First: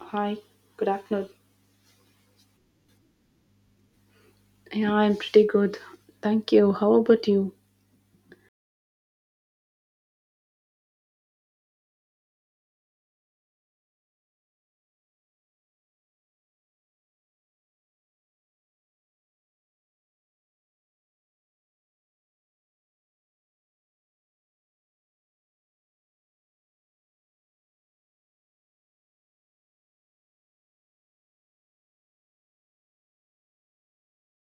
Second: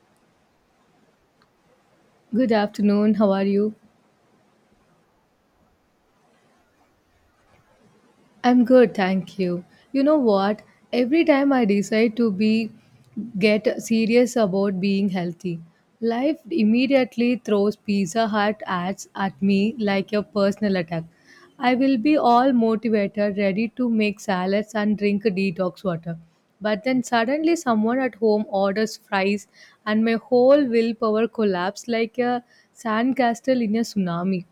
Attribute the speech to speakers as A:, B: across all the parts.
A: Hi, good afternoon.
B: Good afternoon. How are you?
A: Yeah, I'm pretty good. Thank you. How about you?
B: I'm good, thank you. You know what? Every time I decide to be get serious about being healthy, life immediately throws Pizza Hut ads at me like a personal attack. I will be all motivated, ready to make salads and drink detox water. But then suddenly someone at home orders fries and my whole willpower collapses like a sandcastle in a tsunami.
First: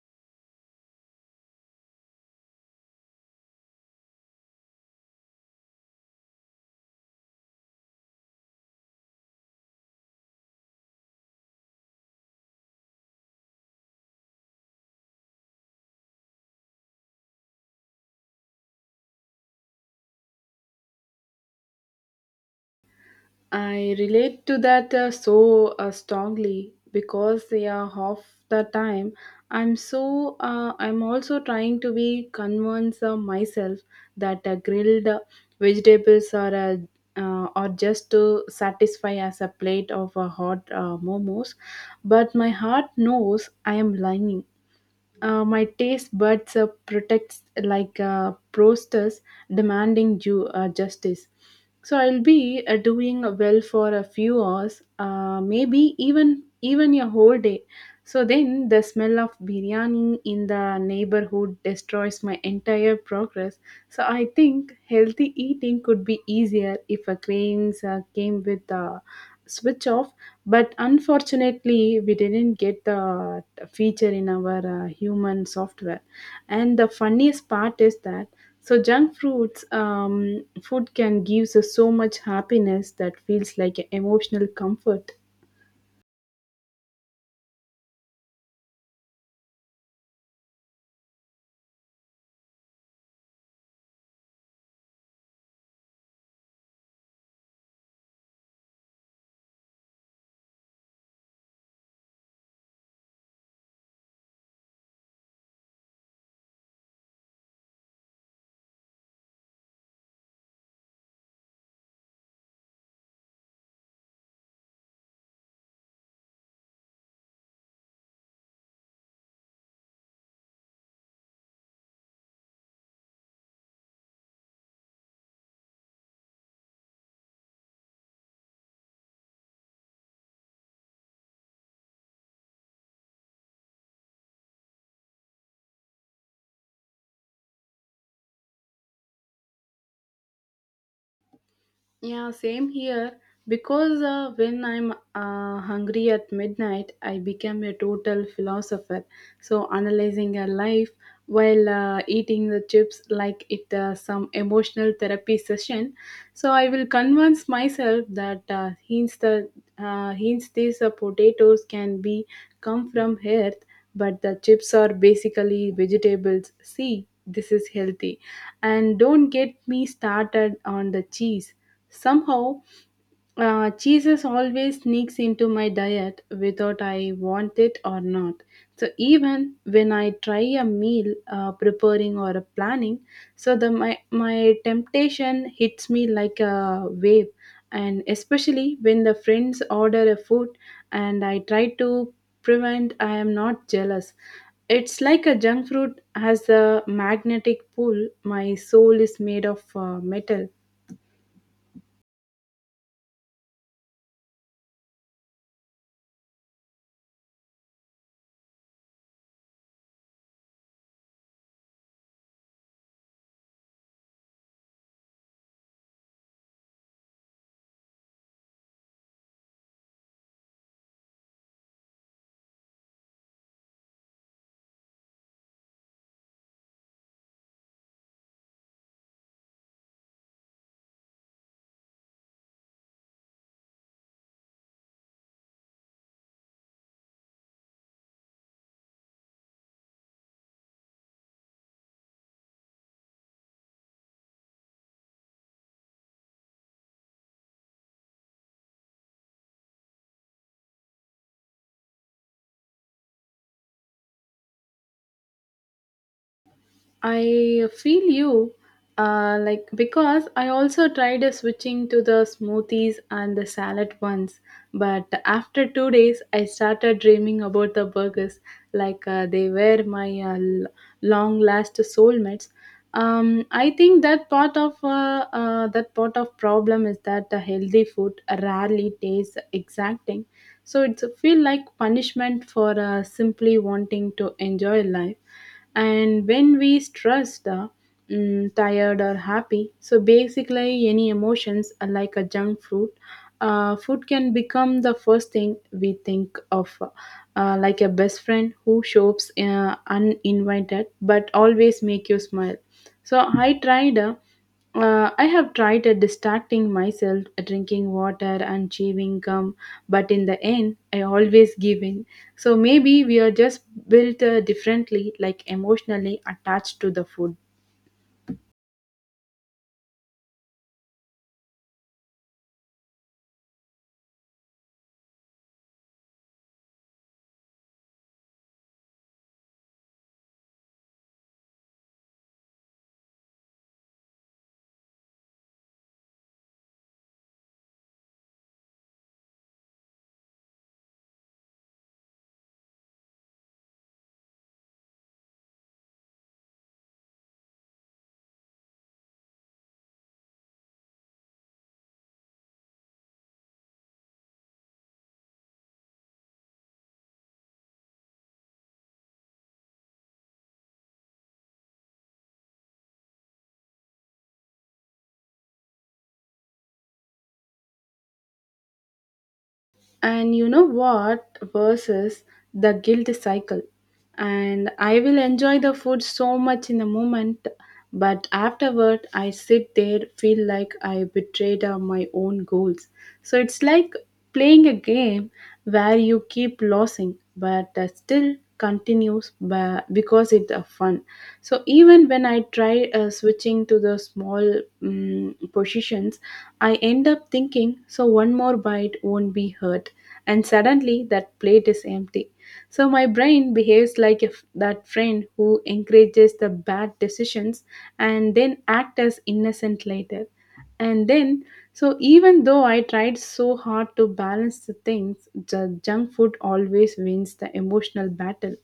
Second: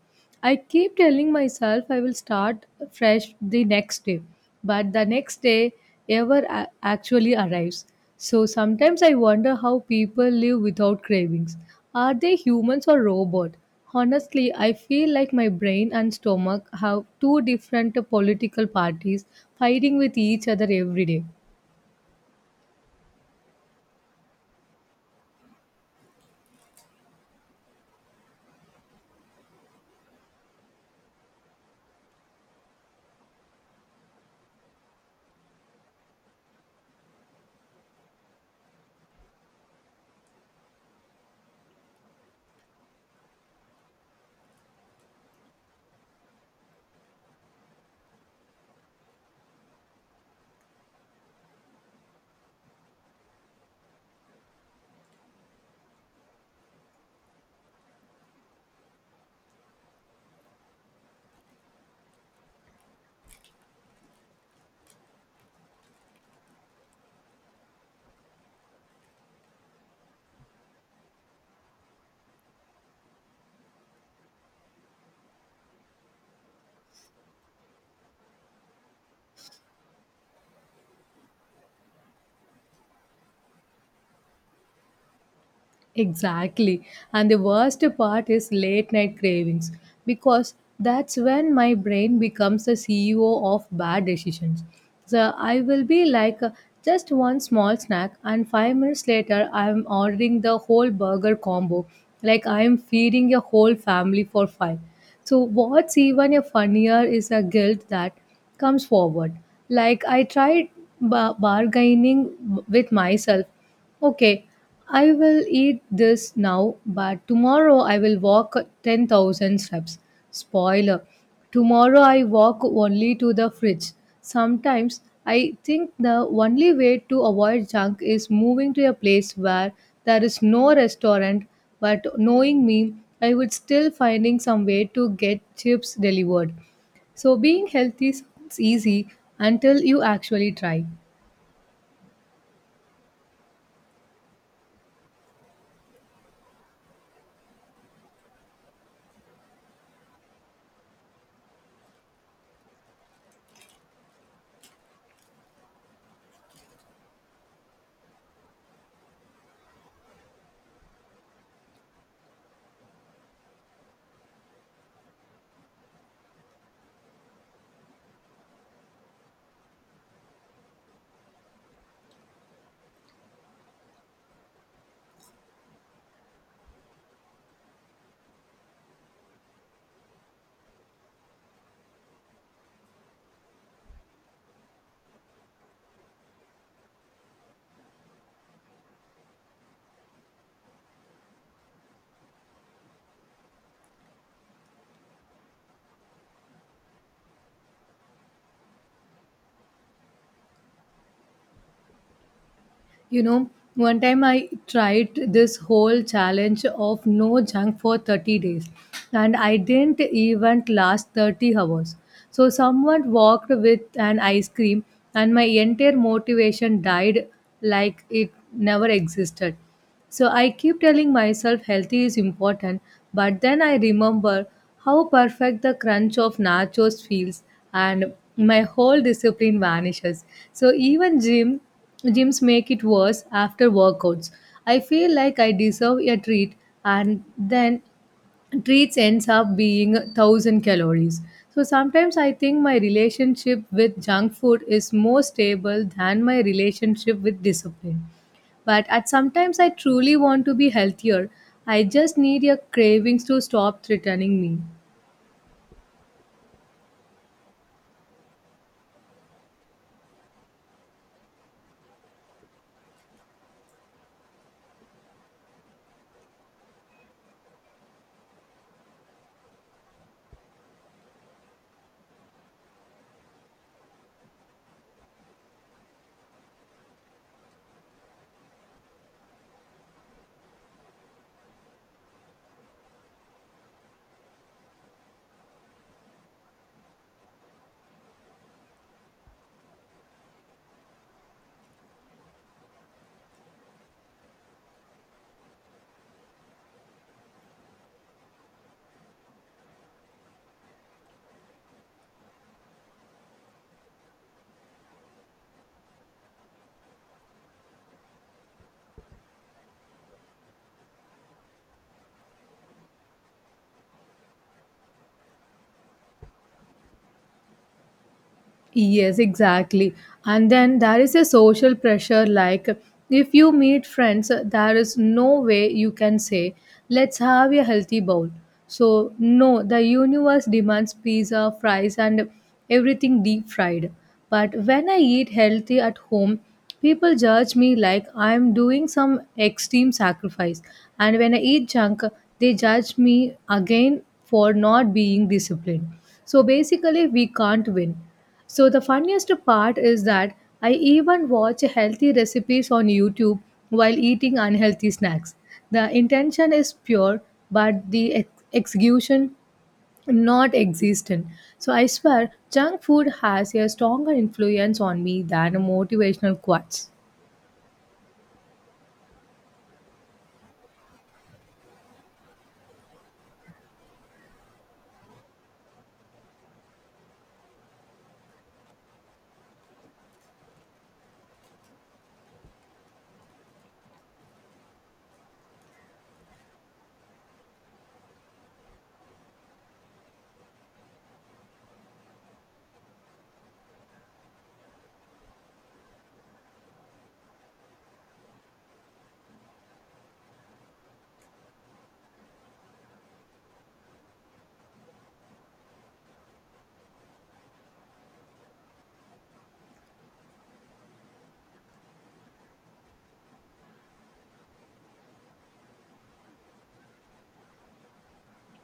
B: I keep telling myself I will start fresh the next day, but the next day actually arrives. So sometimes I wonder how people live without cravings. Are they humans or robot? Honestly, I feel like my brain and stomach have two different political parties fighting with each other every day.
A: I relate to that strongly because yeah, half the time I'm I'm also trying to be convince myself that grilled vegetables are or just to satisfy as a plate of hot momos, but my heart knows I am lying. My taste buds protects like prosters demanding justice. So I'll be doing well for a few hours, maybe even a whole day. So then the smell of biryani in the neighborhood destroys my entire progress. So I think healthy eating could be easier if a cravings came with a switch off, but unfortunately, we didn't get the feature in our human software. And the funniest part is that so junk fruits food can give us so much happiness that feels like emotional comfort.
B: Exactly. And the worst part is late night cravings because that's when my brain becomes the CEO of bad decisions. So I will be like just one small snack, and 5 minutes later, I'm ordering the whole burger combo. Like I'm feeding a whole family for five. So what's even a funnier is a guilt that comes forward. Like I tried bargaining with myself. Okay, I will eat this now, but tomorrow I will walk 10,000 steps. Spoiler, tomorrow I walk only to the fridge. Sometimes I think the only way to avoid junk is moving to a place where there is no restaurant, but knowing me, I would still finding some way to get chips delivered. So being healthy sounds easy until you actually try.
A: Yeah, same here. Because when I'm hungry at midnight, I become a total philosopher. So analyzing a life while eating the chips like it some emotional therapy session. So I will convince myself that hints these potatoes can be come from earth, but the chips are basically vegetables. See, this is healthy, and don't get me started on the cheese. Somehow, cheeses always sneaks into my diet without I want it or not. So even when I try a meal preparing or a planning, so the my temptation hits me like a wave, and especially when the friends order a food and I try to prevent, I am not jealous. It's like a junk fruit has a magnetic pull. My soul is made of metal.
B: You know, one time I tried this whole challenge of no junk for 30 days and I didn't even last 30 hours. So someone walked with an ice cream and my entire motivation died like it never existed. So I keep telling myself healthy is important, but then I remember how perfect the crunch of nachos feels and my whole discipline vanishes. So even gyms make it worse after workouts. I feel like I deserve a treat, and then treats ends up being 1000 calories. So sometimes I think my relationship with junk food is more stable than my relationship with discipline, but at sometimes I truly want to be healthier. I just need your cravings to stop threatening me.
A: I feel you, like because I also tried switching to the smoothies and the salad ones, but after 2 days, I started dreaming about the burgers, like they were my long-last soulmates. I think that part of problem is that the healthy food rarely tastes exacting, so it's a feel like punishment for simply wanting to enjoy life, and when we stress the tired or happy. So basically, any emotions are like a junk food. Food can become the first thing we think of, like a best friend who shows uninvited but always make you smile. So I tried. I have tried distracting myself, drinking water and chewing gum, but in the end, I always give in. So maybe we are just built differently, like emotionally attached to the food.
B: Yes, exactly. And then there is a social pressure. Like if you meet friends, there is no way you can say, let's have a healthy bowl. So, no, the universe demands pizza, fries, and everything deep fried. But when I eat healthy at home, people judge me like I'm doing some extreme sacrifice. And when I eat junk, they judge me again for not being disciplined. So, basically, we can't win. So the funniest part is that I even watch healthy recipes on YouTube while eating unhealthy snacks. The intention is pure, but the execution not existent. So I swear, junk food has a stronger influence on me than motivational quotes.
A: And you know what? Versus the guilt cycle. And I will enjoy the food so much in the moment, but afterward, I sit there, feel like I betrayed my own goals. So it's like playing a game where you keep losing, but still continues because it's a fun. So even when I try switching to the small positions, I end up thinking so one more bite won't be hurt, and suddenly that plate is empty. So my brain behaves like if that friend who encourages the bad decisions and then act as innocent later. And then, so even though I tried so hard to balance the things, the junk food always wins the emotional battle.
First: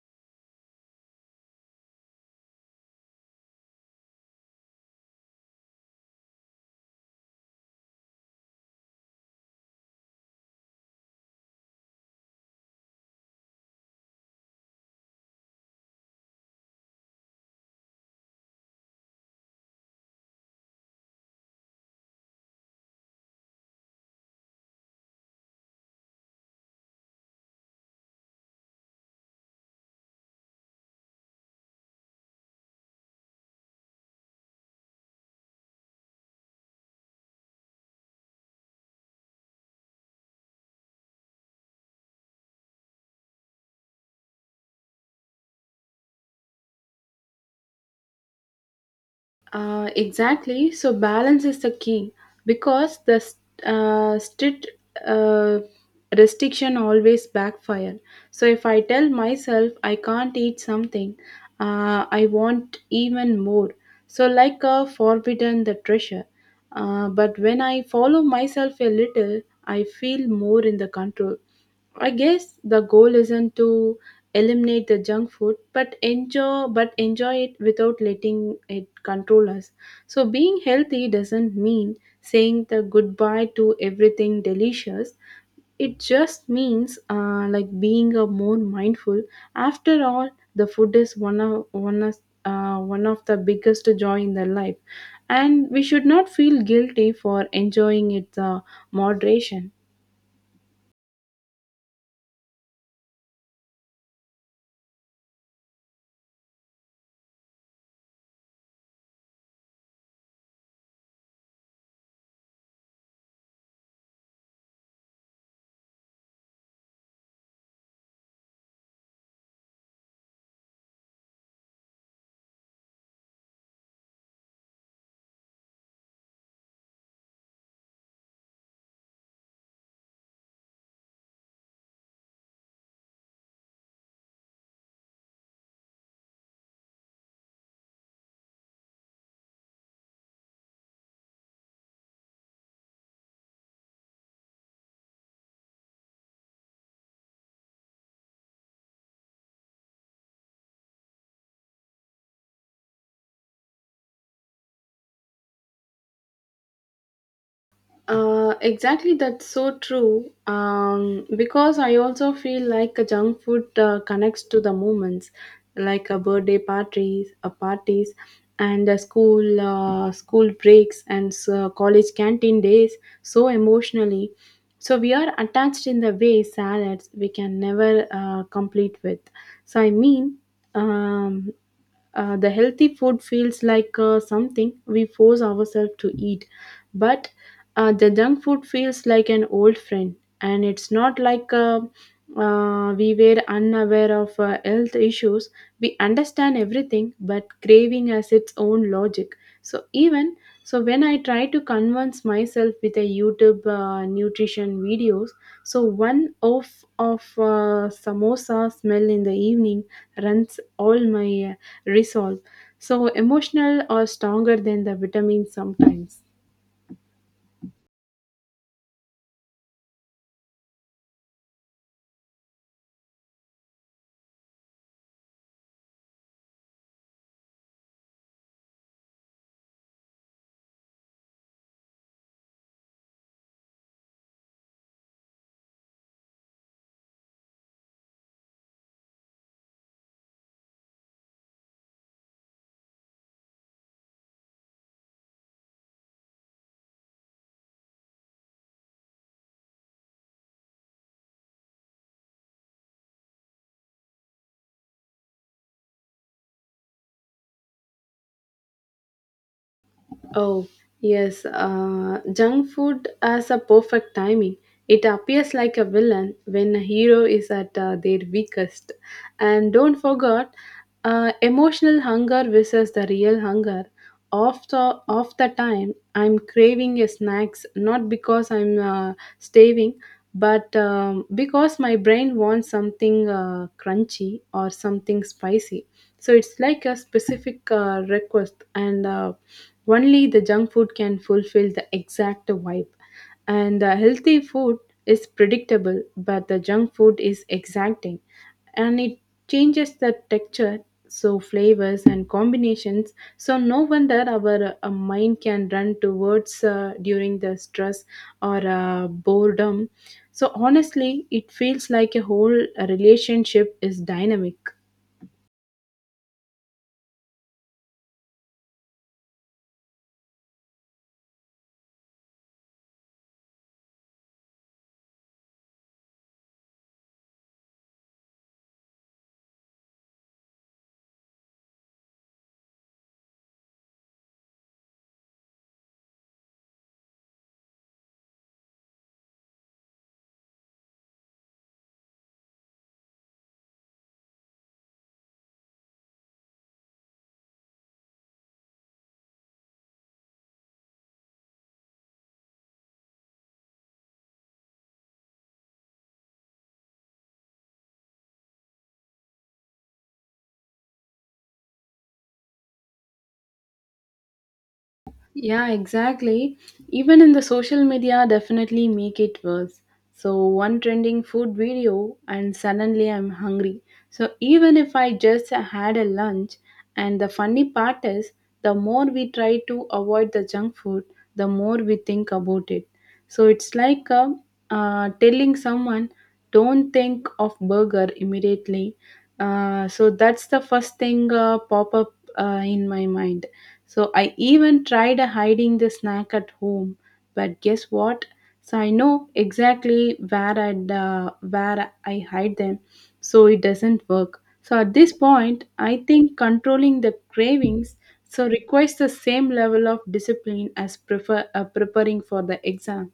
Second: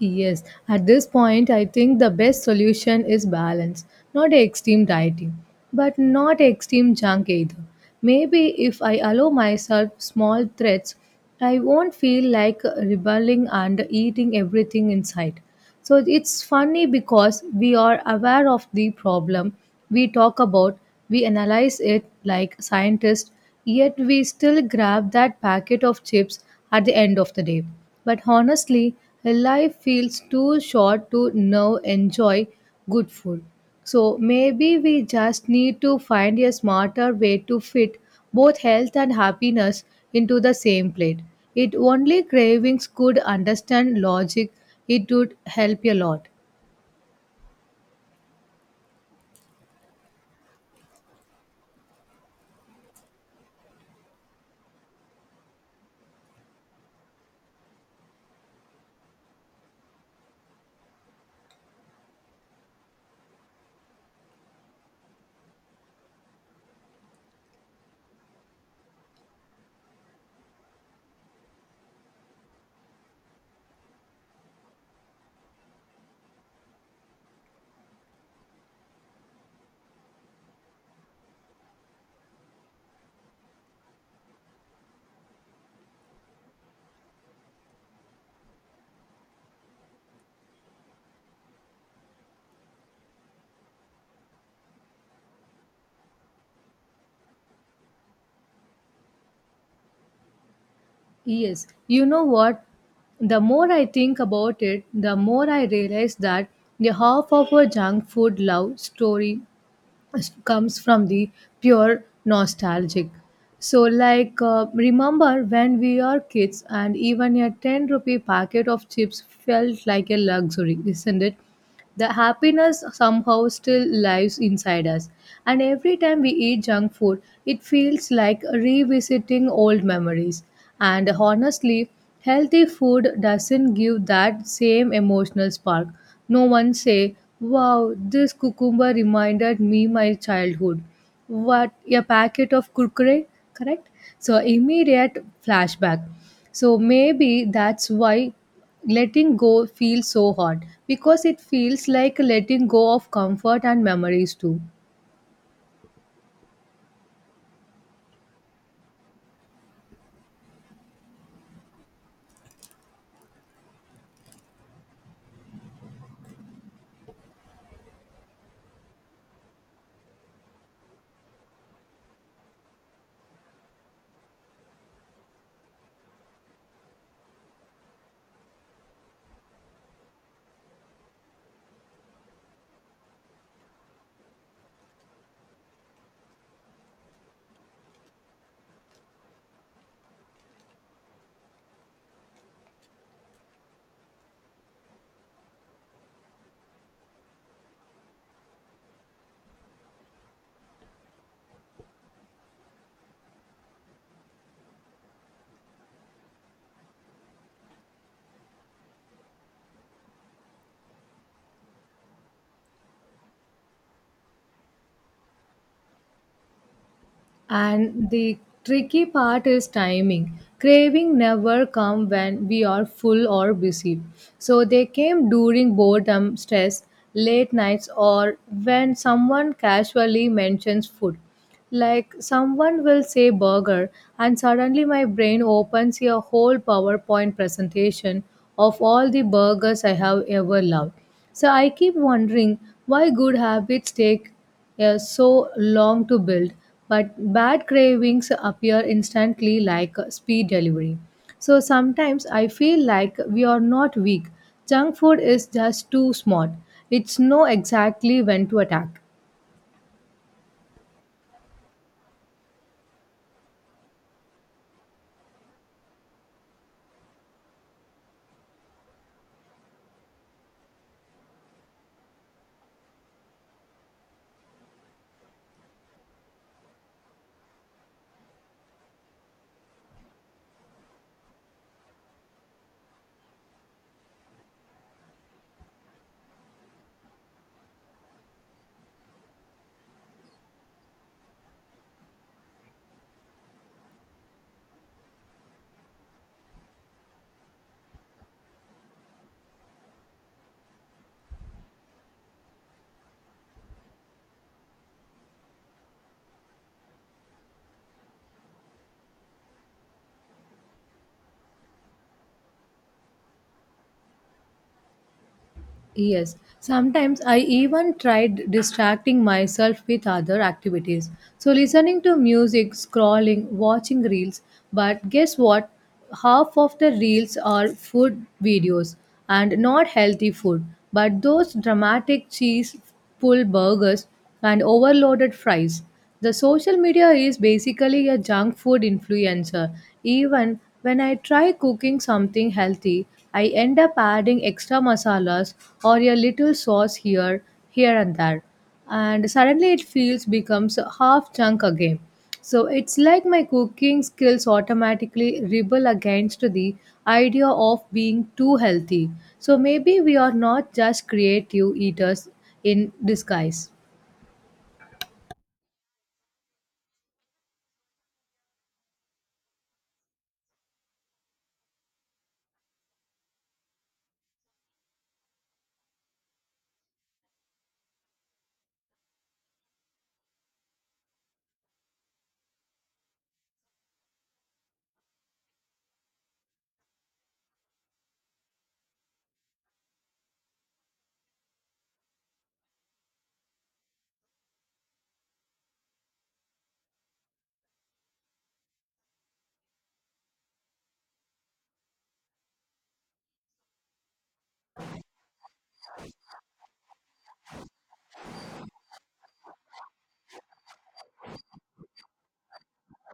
B: Yes, at this point, I think the best solution is balance, not extreme dieting, but not extreme junk either. Maybe if I allow myself small threats, I won't feel like rebelling and eating everything in sight. So it's funny because we are aware of the problem we talk about, we analyze it like scientists, yet we still grab that packet of chips at the end of the day. But honestly, life feels too short to now enjoy good food. So maybe we just need to find a smarter way to fit both health and happiness into the same plate. It only cravings could understand logic, it would help a lot.
A: Exactly. So balance is the key because the strict uh, restriction always backfire. So if I tell myself I can't eat something, I want even more. So like a forbidden the treasure. But when I follow myself a little, I feel more in the control. I guess the goal isn't to eliminate the junk food, but enjoy it without letting it control us. So being healthy doesn't mean saying the goodbye to everything delicious. It just means like being a more mindful. After all, the food is one of the biggest joy in the life, and we should not feel guilty for enjoying it the moderation.
B: Yes, you know what? The more I think about it, the more I realize that the half of our junk food love story comes from the pure nostalgic. So like remember when we are kids and even a 10 rupee packet of chips felt like a luxury, isn't it? The happiness somehow still lives inside us. And every time we eat junk food, it feels like revisiting old memories. And honestly, healthy food doesn't give that same emotional spark. No one say, "Wow, this cucumber reminded me my childhood." What a packet of kurkure, correct? So immediate flashback. So maybe that's why letting go feels so hard, because it feels like letting go of comfort and memories too.
A: Exactly, that's so true. Because I also feel like a junk food connects to the moments, like a birthday parties, a parties, and a school breaks and so college canteen days. So emotionally, so we are attached in the way salads we can never complete with. So I mean, um, the healthy food feels like something we force ourselves to eat, but the junk food feels like an old friend, and it's not like we were unaware of health issues. We understand everything, but craving has its own logic. So even so, when I try to convince myself with a YouTube nutrition videos, so one off of samosa smell in the evening runs all my resolve. So emotional are stronger than the vitamins sometimes.
B: And the tricky part is timing. Craving never come when we are full or busy. So they came during boredom, stress, late nights or when someone casually mentions food. Like someone will say burger and suddenly my brain opens a whole PowerPoint presentation of all the burgers I have ever loved. So I keep wondering why good habits take so long to build, but bad cravings appear instantly like speed delivery. So sometimes I feel like we are not weak. Junk food is just too smart. It's know exactly when to attack.
A: Oh, yes, junk food has a perfect timing. It appears like a villain when a hero is at their weakest. And don't forget, emotional hunger versus the real hunger. Of the time, I'm craving a snacks not because I'm starving, but because my brain wants something crunchy or something spicy. So it's like a specific request, and only the junk food can fulfill the exact vibe. And the healthy food is predictable, but the junk food is exacting, and it changes the texture, so flavors and combinations. So, no wonder our mind can run towards during the stress or boredom. So, honestly, it feels like a whole relationship is dynamic.
B: Yes, sometimes I even tried distracting myself with other activities. So, listening to music, scrolling, watching reels. But guess what? Half of the reels are food videos, and not healthy food, but those dramatic cheese pull burgers and overloaded fries. The social media is basically a junk food influencer. Even when I try cooking something healthy, I end up adding extra masalas or a little sauce here and there. And suddenly it feels becomes half junk again. So it's like my cooking skills automatically rebel against the idea of being too healthy. So maybe we are not just creative eaters in disguise.
A: Yeah, exactly. Even in the social media definitely make it worse. So one trending food video and suddenly I'm hungry. So even if I just had a lunch, and the funny part is the more we try to avoid the junk food, the more we think about it. So it's like a, telling someone, don't think of burger immediately. So that's the first thing pop up in my mind. So I even tried hiding the snack at home, but guess what? So I know exactly where I hide them, so it doesn't work. So at this point, I think controlling the cravings so requires the same level of discipline as prefer preparing for the exam.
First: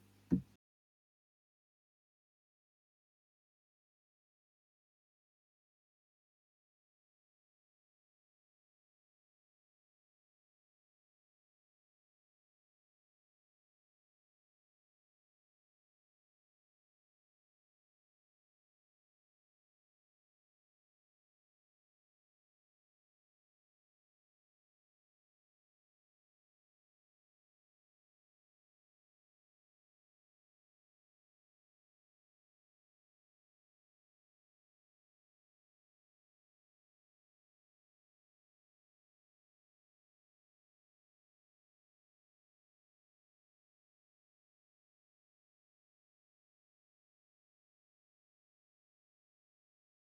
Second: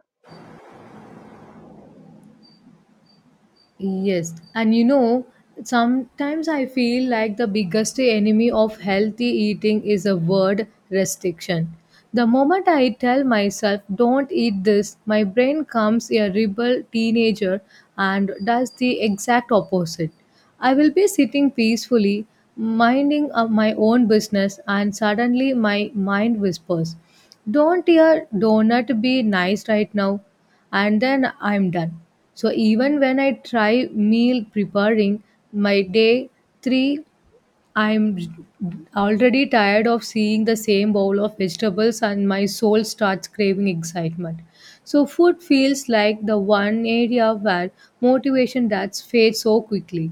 B: Yes, and you know, sometimes I feel like the biggest enemy of healthy eating is a word restriction. The moment I tell myself, don't eat this, my brain comes a rebel teenager and does the exact opposite. I will be sitting peacefully, minding of my own business, and suddenly my mind whispers, don't your donut be nice right now? And then I'm done. So even when I try meal preparing, my day three, I'm already tired of seeing the same bowl of vegetables and my soul starts craving excitement. So food feels like the one area where motivation that's fades so quickly.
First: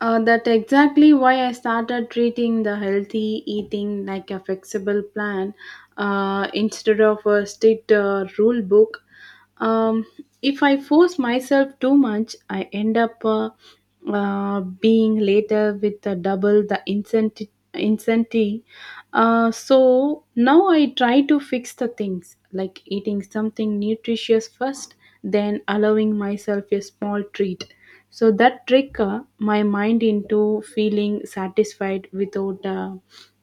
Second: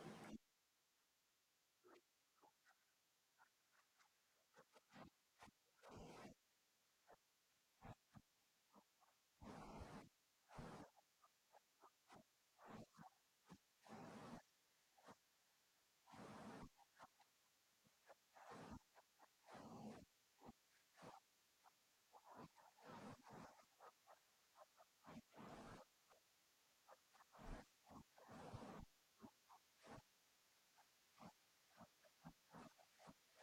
A: That exactly why I started treating the healthy eating like a flexible plan instead of a strict rule book. Um, if I force myself too much, I end up being later with double the incentive. So now I try to fix the things like eating something nutritious first, then allowing myself a small treat, so that trick my mind into feeling satisfied without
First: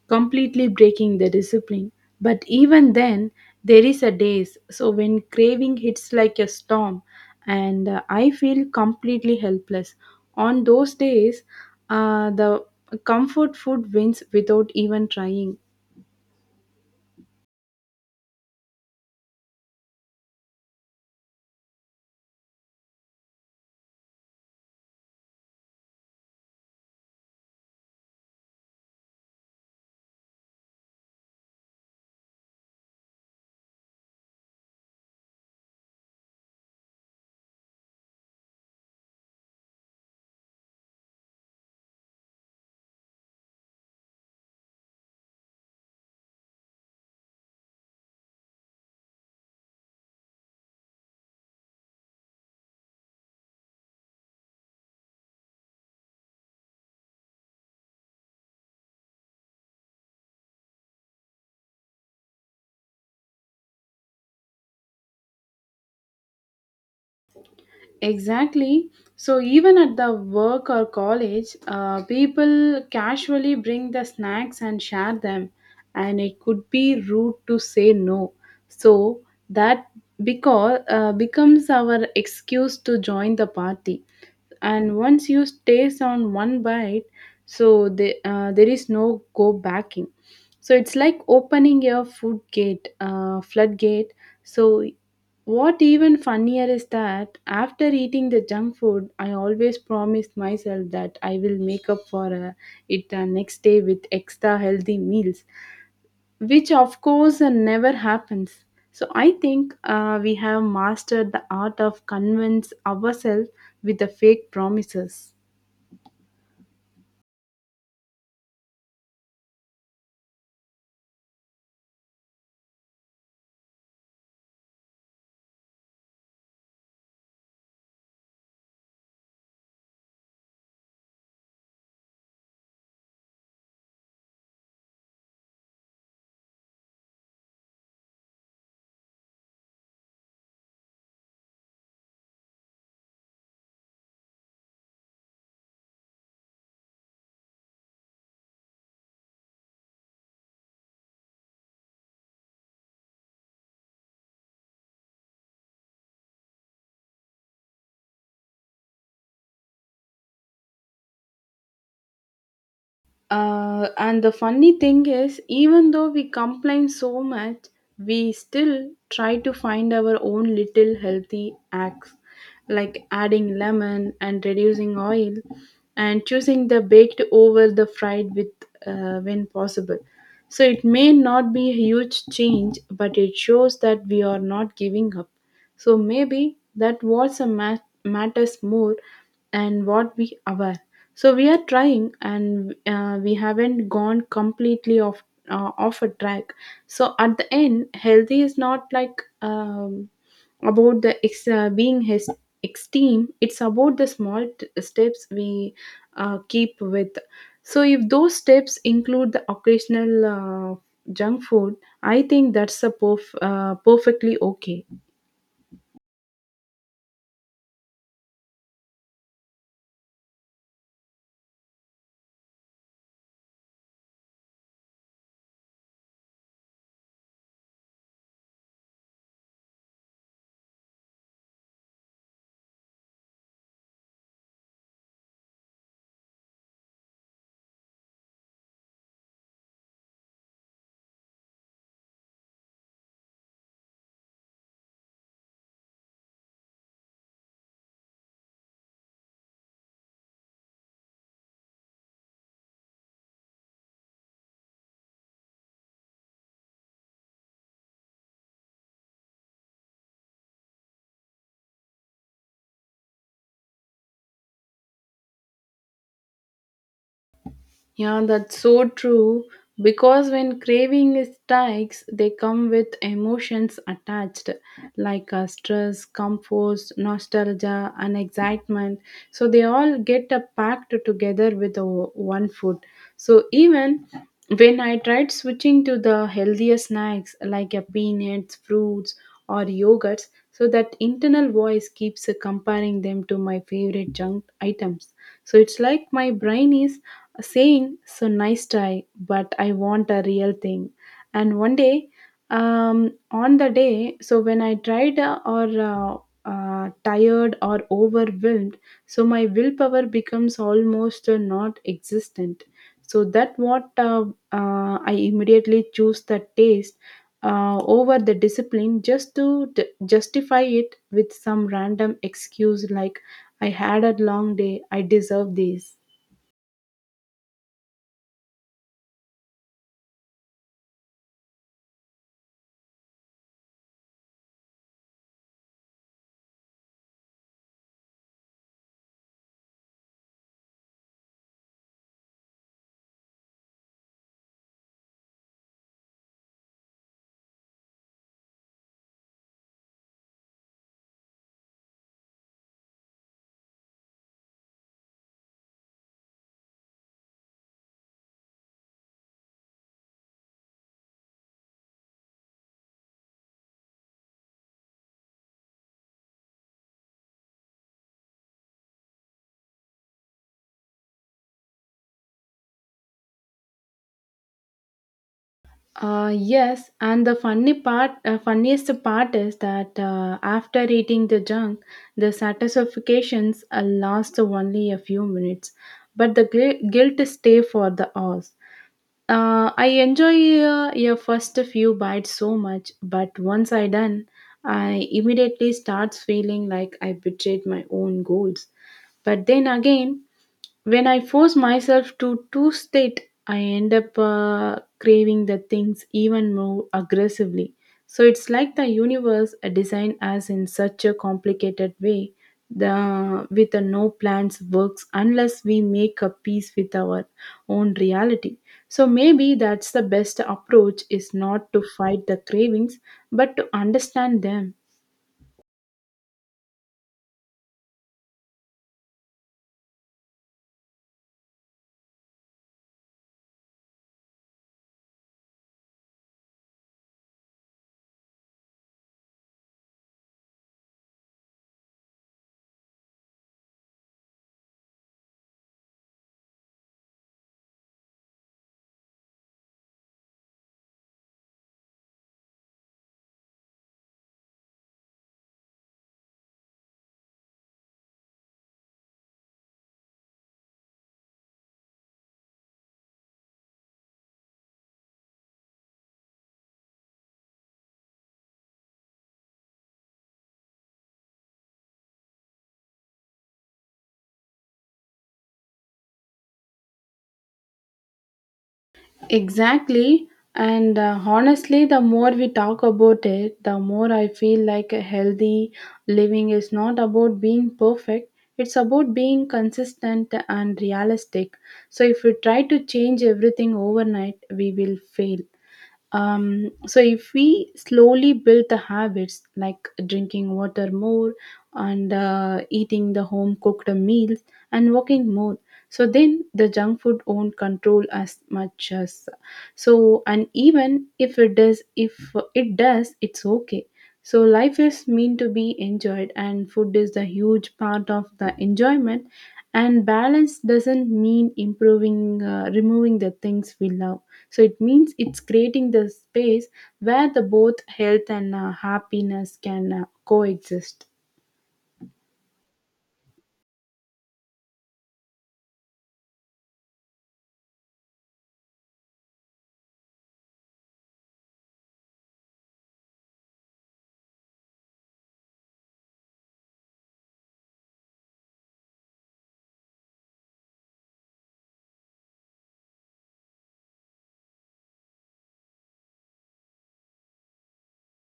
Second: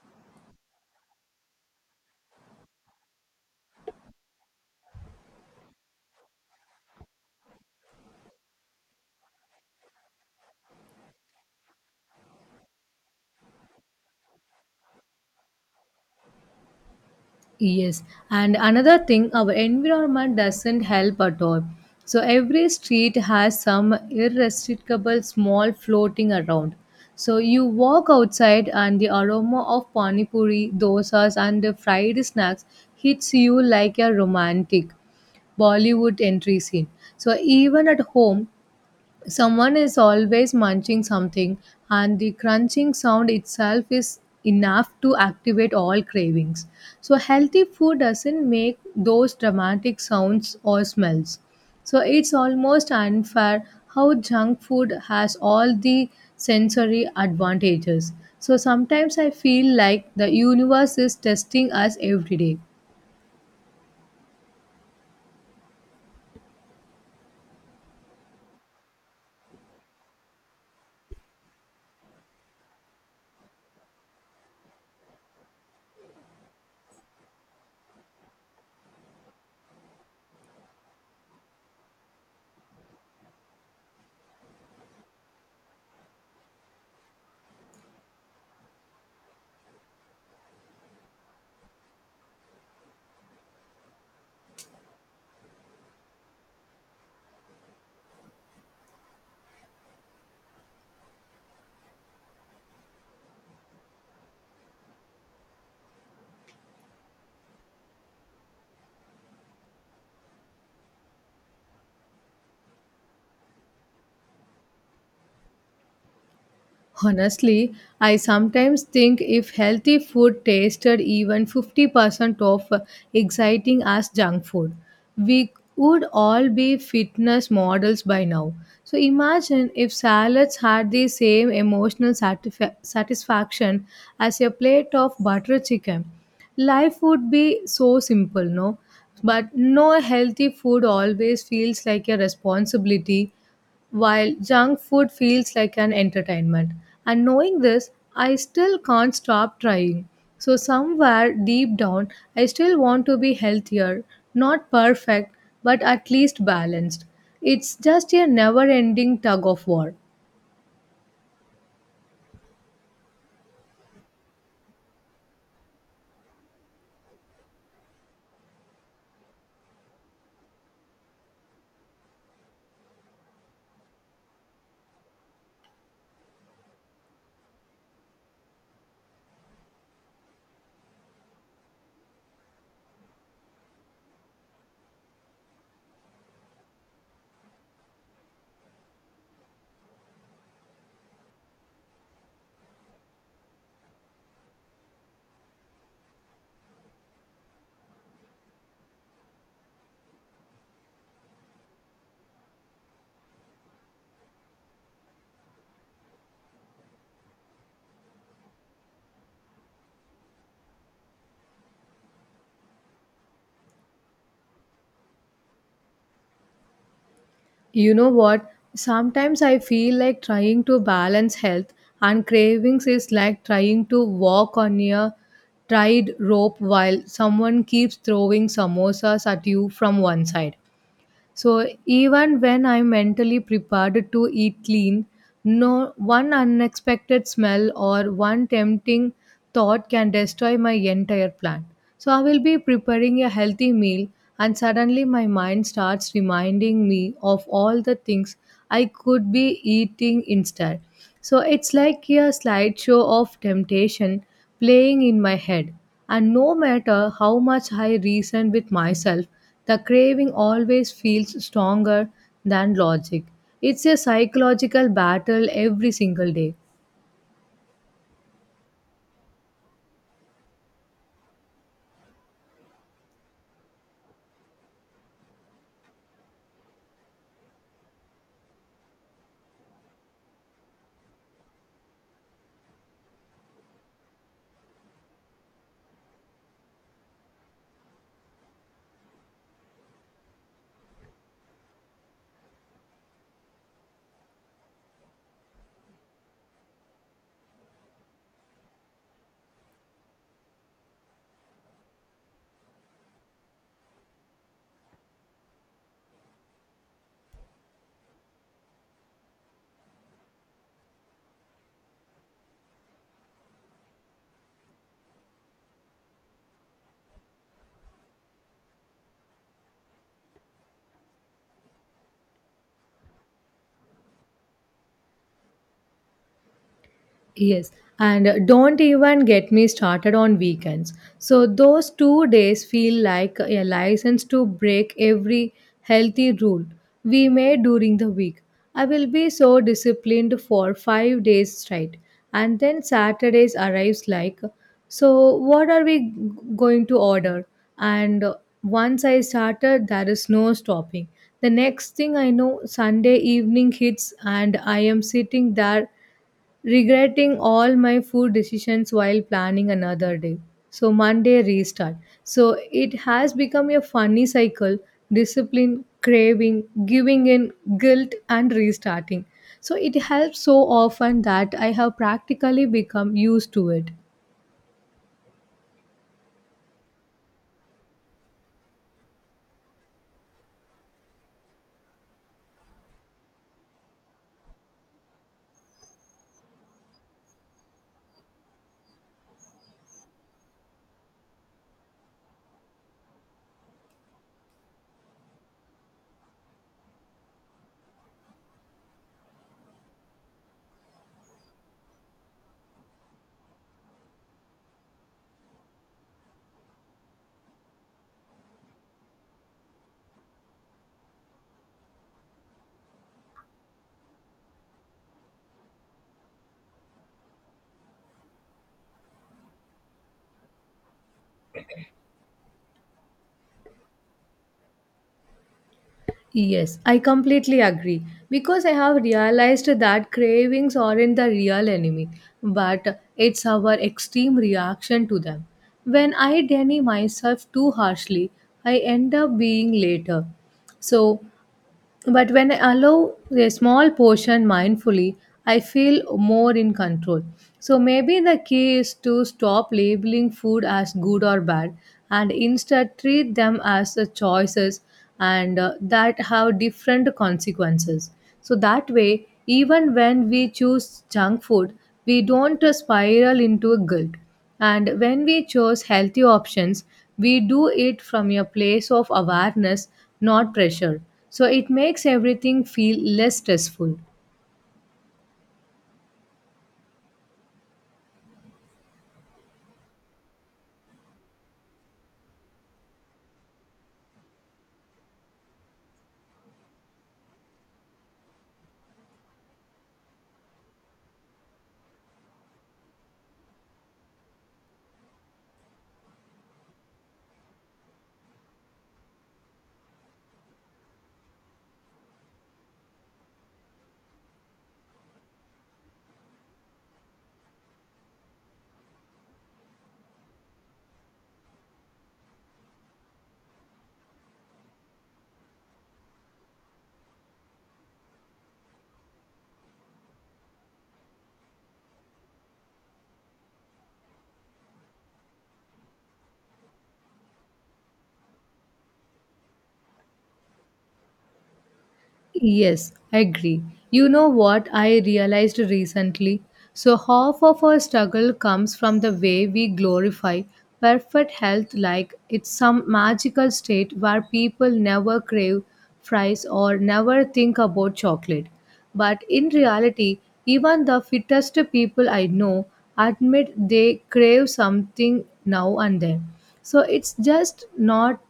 A: completely breaking the discipline. But even then, there is a days. So when craving hits like a storm, and I feel completely helpless. On those days, the comfort food wins without even trying.
B: Yes, and another thing, our environment doesn't help at all. So every street has some irresistible small floating around. So you walk outside and the aroma of pani puri, dosas and the fried snacks hits you like a romantic Bollywood entry scene. So even at home, someone is always munching something, and the crunching sound itself is enough to activate all cravings. So, healthy food doesn't make those dramatic sounds or smells. So, it's almost unfair how junk food has all the sensory advantages. So, sometimes I feel like the universe is testing us every day.
A: Exactly. So even at the work or college, people casually bring the snacks and share them, and it could be rude to say no. So that because becomes our excuse to join the party, and once you taste on one bite, so the, there is no go backing, so it's like opening your food gate floodgate. So what even funnier is that after eating the junk food, I always promise myself that I will make up for it the next day with extra healthy meals, which of course never happens. So I think we have mastered the art of convince ourselves with the fake promises.
B: Honestly, I sometimes think if healthy food tasted even 50% of exciting as junk food, we would all be fitness models by now. So imagine if salads had the same emotional satisfaction as a plate of butter chicken. Life would be so simple, no? But no, healthy food always feels like a responsibility while junk food feels like an entertainment. And knowing this, I still can't stop trying. So, somewhere deep down, I still want to be healthier, not perfect, but at least balanced. It's just a never ending tug of war.
A: And the funny thing is, even though we complain so much, we still try to find our own little healthy acts like adding lemon and reducing oil and choosing the baked over the fried with when possible. So it may not be a huge change, but it shows that we are not giving up. So maybe that what matters more, and what we are so we are trying, and we haven't gone completely off off a track. So at the end healthy is not like about the being his extreme, it's about the small steps we keep with. So if those steps include the occasional junk food, I think that's a perfectly okay.
B: You know what? Sometimes I feel like trying to balance health and cravings is like trying to walk on a tied rope while someone keeps throwing samosas at you from one side. So even when I'm mentally prepared to eat clean, no one unexpected smell or one tempting thought can destroy my entire plan. So I will be preparing a healthy meal and suddenly my mind starts reminding me of all the things I could be eating instead. So it's like a slideshow of temptation playing in my head. And no matter how much I reason with myself, the craving always feels stronger than logic. It's a psychological battle every single day.
A: Yeah, that's so true. Because when craving strikes, they come with emotions attached, like stress, comfort, nostalgia, and excitement. So they all get packed together with one food. So even when I tried switching to the healthier snacks like peanuts, fruits, or yogurts, so that internal voice keeps comparing them to my favorite junk items. So it's like my brain is saying, so nice try but I want a real thing. And one day, on the day so when I tried or tired or overwhelmed, so my willpower becomes almost not existent. So that what I immediately choose the taste over the discipline, just to justify it with some random excuse like, I had a long day, I deserve this.
B: Yes, and don't even get me started on weekends. So those 2 days feel like a license to break every healthy rule we made during the week. I will be so disciplined for 5 days straight, and then Saturdays arrives like, so what are going to order? And once I started, there is no stopping. The next thing I know, Sunday evening hits, and I am sitting there regretting all my food decisions while planning another day. So Monday restart. So it has become a funny cycle: discipline, craving, giving in, guilt, and restarting. So it helps so often that I have practically become used to it.
A: Yes, and the funniest part is that after eating the junk, the satisfactions last only a few minutes, but the guilt stay for the hours. I enjoy your first few bites so much, but once I done, I immediately starts feeling like I betrayed my own goals. But then again, when I force myself to two state, I end up craving the things even more aggressively. So it's like the universe designed us in such a complicated way. The with a no plans works unless we make a peace with our own reality. So maybe that's the best approach is not to fight the cravings but to understand them.
B: Yes, I completely agree because I have realized that cravings aren't the real enemy, but it's our extreme reaction to them. When I deny myself too harshly, I end up being later. So, but when I allow a small portion mindfully, I feel more in control. So maybe the key is to stop labeling food as good or bad and instead treat them as the choices and that have different consequences. So that way, even when we choose junk food, we don't spiral into guilt. And when we choose healthy options, we do it from a place of awareness, not pressure. So it makes everything feel less stressful.
A: Exactly. And honestly, the more we talk about it, the more I feel like a healthy living is not about being perfect. It's about being consistent and realistic. So if we try to change everything overnight, we will fail. So if we slowly build the habits like drinking water more and eating the home cooked meals and walking more, so then the junk food won't control as much as. So and even if it does, if it does, it's okay. So life is meant to be enjoyed and food is the huge part of the enjoyment, and balance doesn't mean improving removing the things we love. So it means it's creating the space where the both health and happiness can coexist.
B: Yes, I agree. You know what I realized recently? So, half of our struggle comes from the way we glorify perfect health like it's some magical state where people never crave fries or never think about chocolate. But in reality, even the fittest people I know admit they crave something now and then. So, it's just not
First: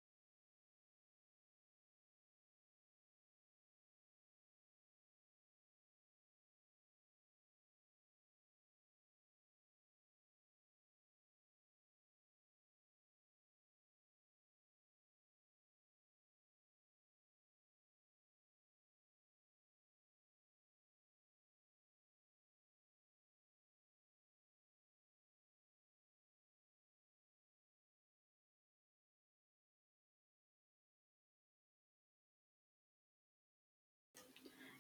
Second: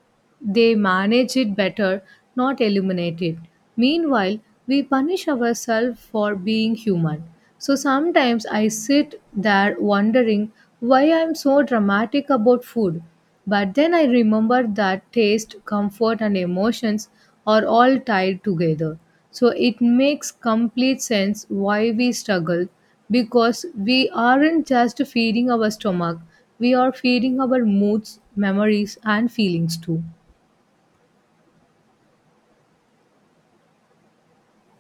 B: they manage it better, not eliminate it. Meanwhile, we punish ourselves for being human. So sometimes I sit there wondering why I'm so dramatic about food. But then I remember that taste, comfort, and emotions are all tied together. So it makes complete sense why we struggle, because we aren't just feeding our stomach, we are feeding our moods, memories, and feelings too.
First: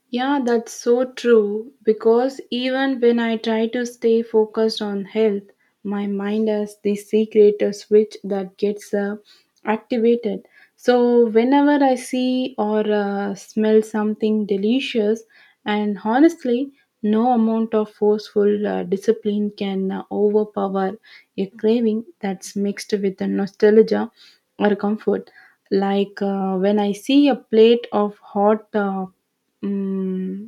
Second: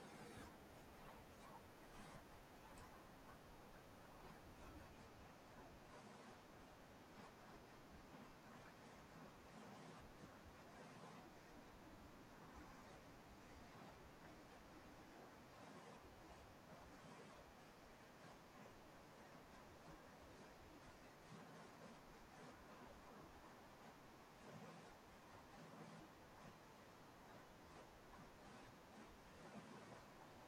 A: Yeah, that's so true, because even when I try to stay focused on health, my mind has the secret switch that gets activated. So, whenever I see or smell something delicious, and honestly, no amount of forceful discipline can overpower a craving that's mixed with a nostalgia or comfort. Like when I see a plate of hot Hmm.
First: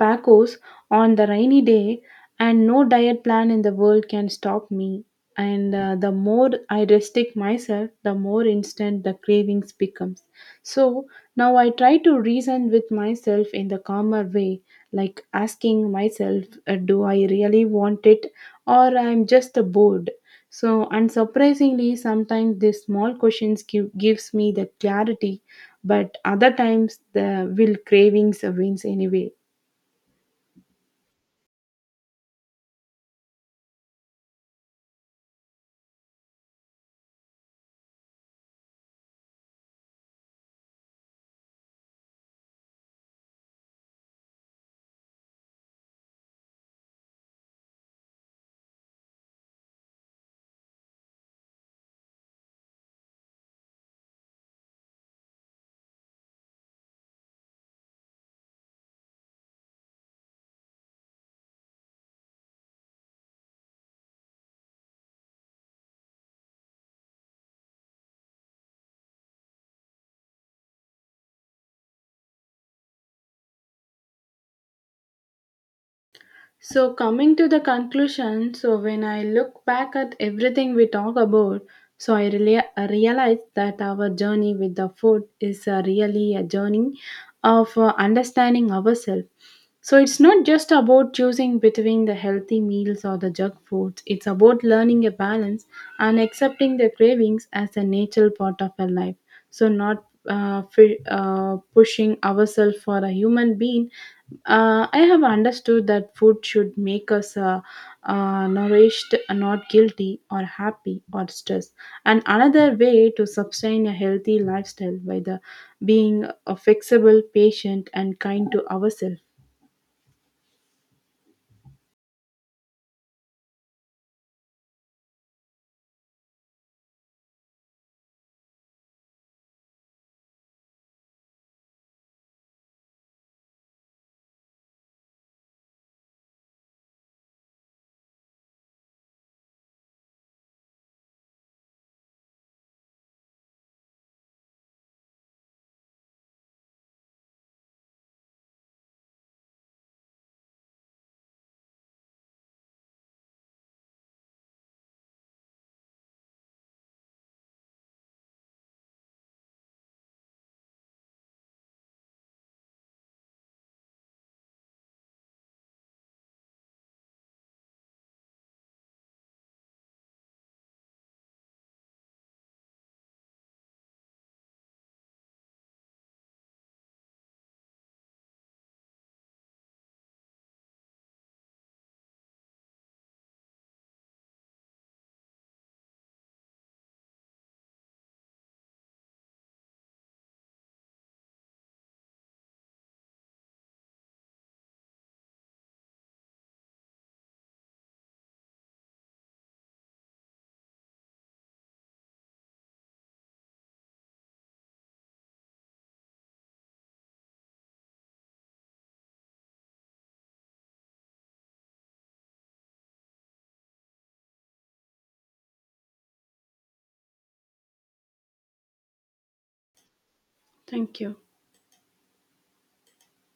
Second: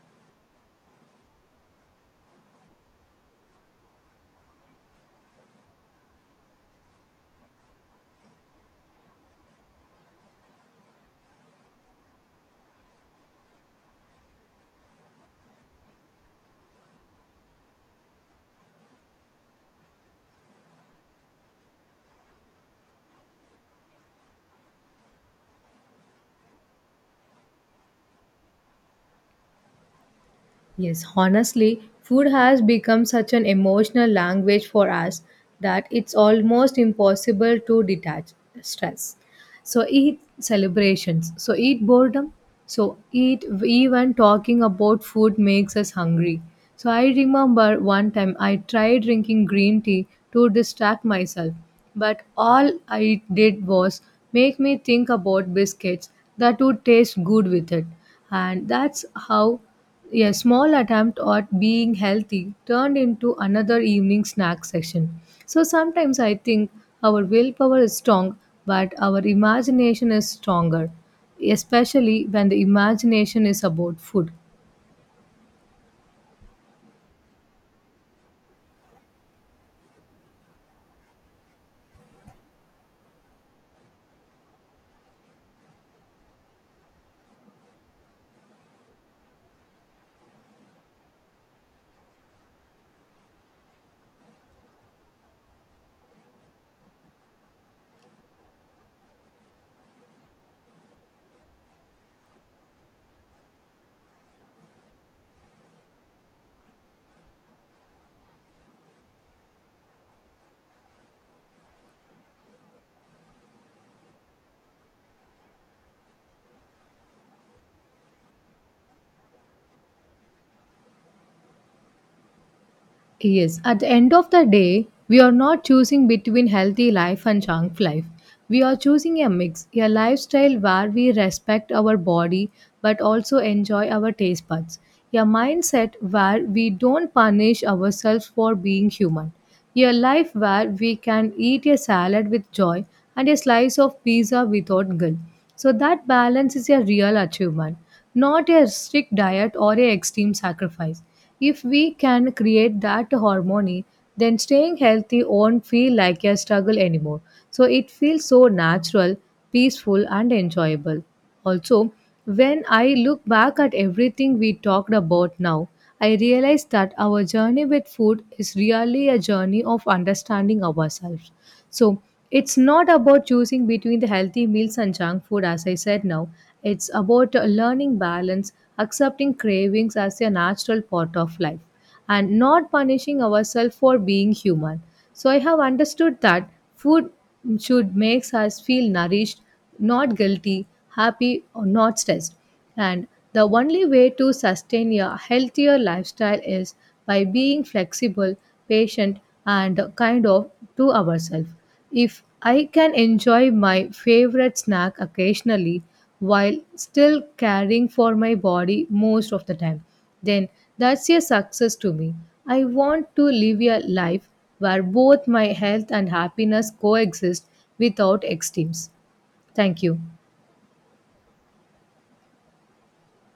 A: Pacos on the rainy day, and no diet plan in the world can stop me. And the more I restrict myself, the more instant the cravings becomes. So now I try to reason with myself in the calmer way, like asking myself, do I really want it or I'm just bored? So unsurprisingly, sometimes these small questions gives me the clarity, but other times the will cravings wins anyway.
B: Yes, honestly, food has become such an emotional language for us that it's almost impossible to detach stress. So, eat celebrations, so, eat boredom, so, eat, even talking about food makes us hungry. So, I remember one time I tried drinking green tea to distract myself, but all I did was make me think about biscuits that would taste good with it, and that's how a small attempt at being healthy turned into another evening snack session. So sometimes I think our willpower is strong, but our imagination is stronger, especially when the imagination is about food.
A: So, coming to the conclusion, so when I look back at everything we talk about, so I realize that our journey with the food is really a journey of understanding ourselves. So it's not just about choosing between the healthy meals or the junk foods. It's about learning a balance and accepting the cravings as a natural part of our life. So not pushing ourselves for a human being. I have understood that food should make us nourished, not guilty or happy or stressed. And another way to sustain a healthy lifestyle by the being flexible, patient, and kind to ourselves.
B: Yes, at the end of the day, we are not choosing between healthy life and junk life. We are choosing a mix, a lifestyle where we respect our body but also enjoy our taste buds, a mindset where we don't punish ourselves for being human, a life where we can eat a salad with joy and a slice of pizza without guilt. So that balance is a real achievement, not a strict diet or a extreme sacrifice. If we can create that harmony, then staying healthy won't feel like a struggle anymore. So it feels so natural, peaceful, and enjoyable. Also, when I look back at everything we talked about now, I realize that our journey with food is really a journey of understanding ourselves. So it's not about choosing between the healthy meals and junk food, as I said now. It's about learning balance, accepting cravings as a natural part of life and not punishing ourselves for being human. So I have understood that food should makes us feel nourished, not guilty, happy or not stressed. And the only way to sustain a healthier lifestyle is by being flexible, patient and kind of to ourselves. If I can enjoy my favorite snack occasionally while still caring for my body most of the time, then that's a success to me. I want to live a life where both my health and happiness coexist without extremes. Thank you.
A: Thank you.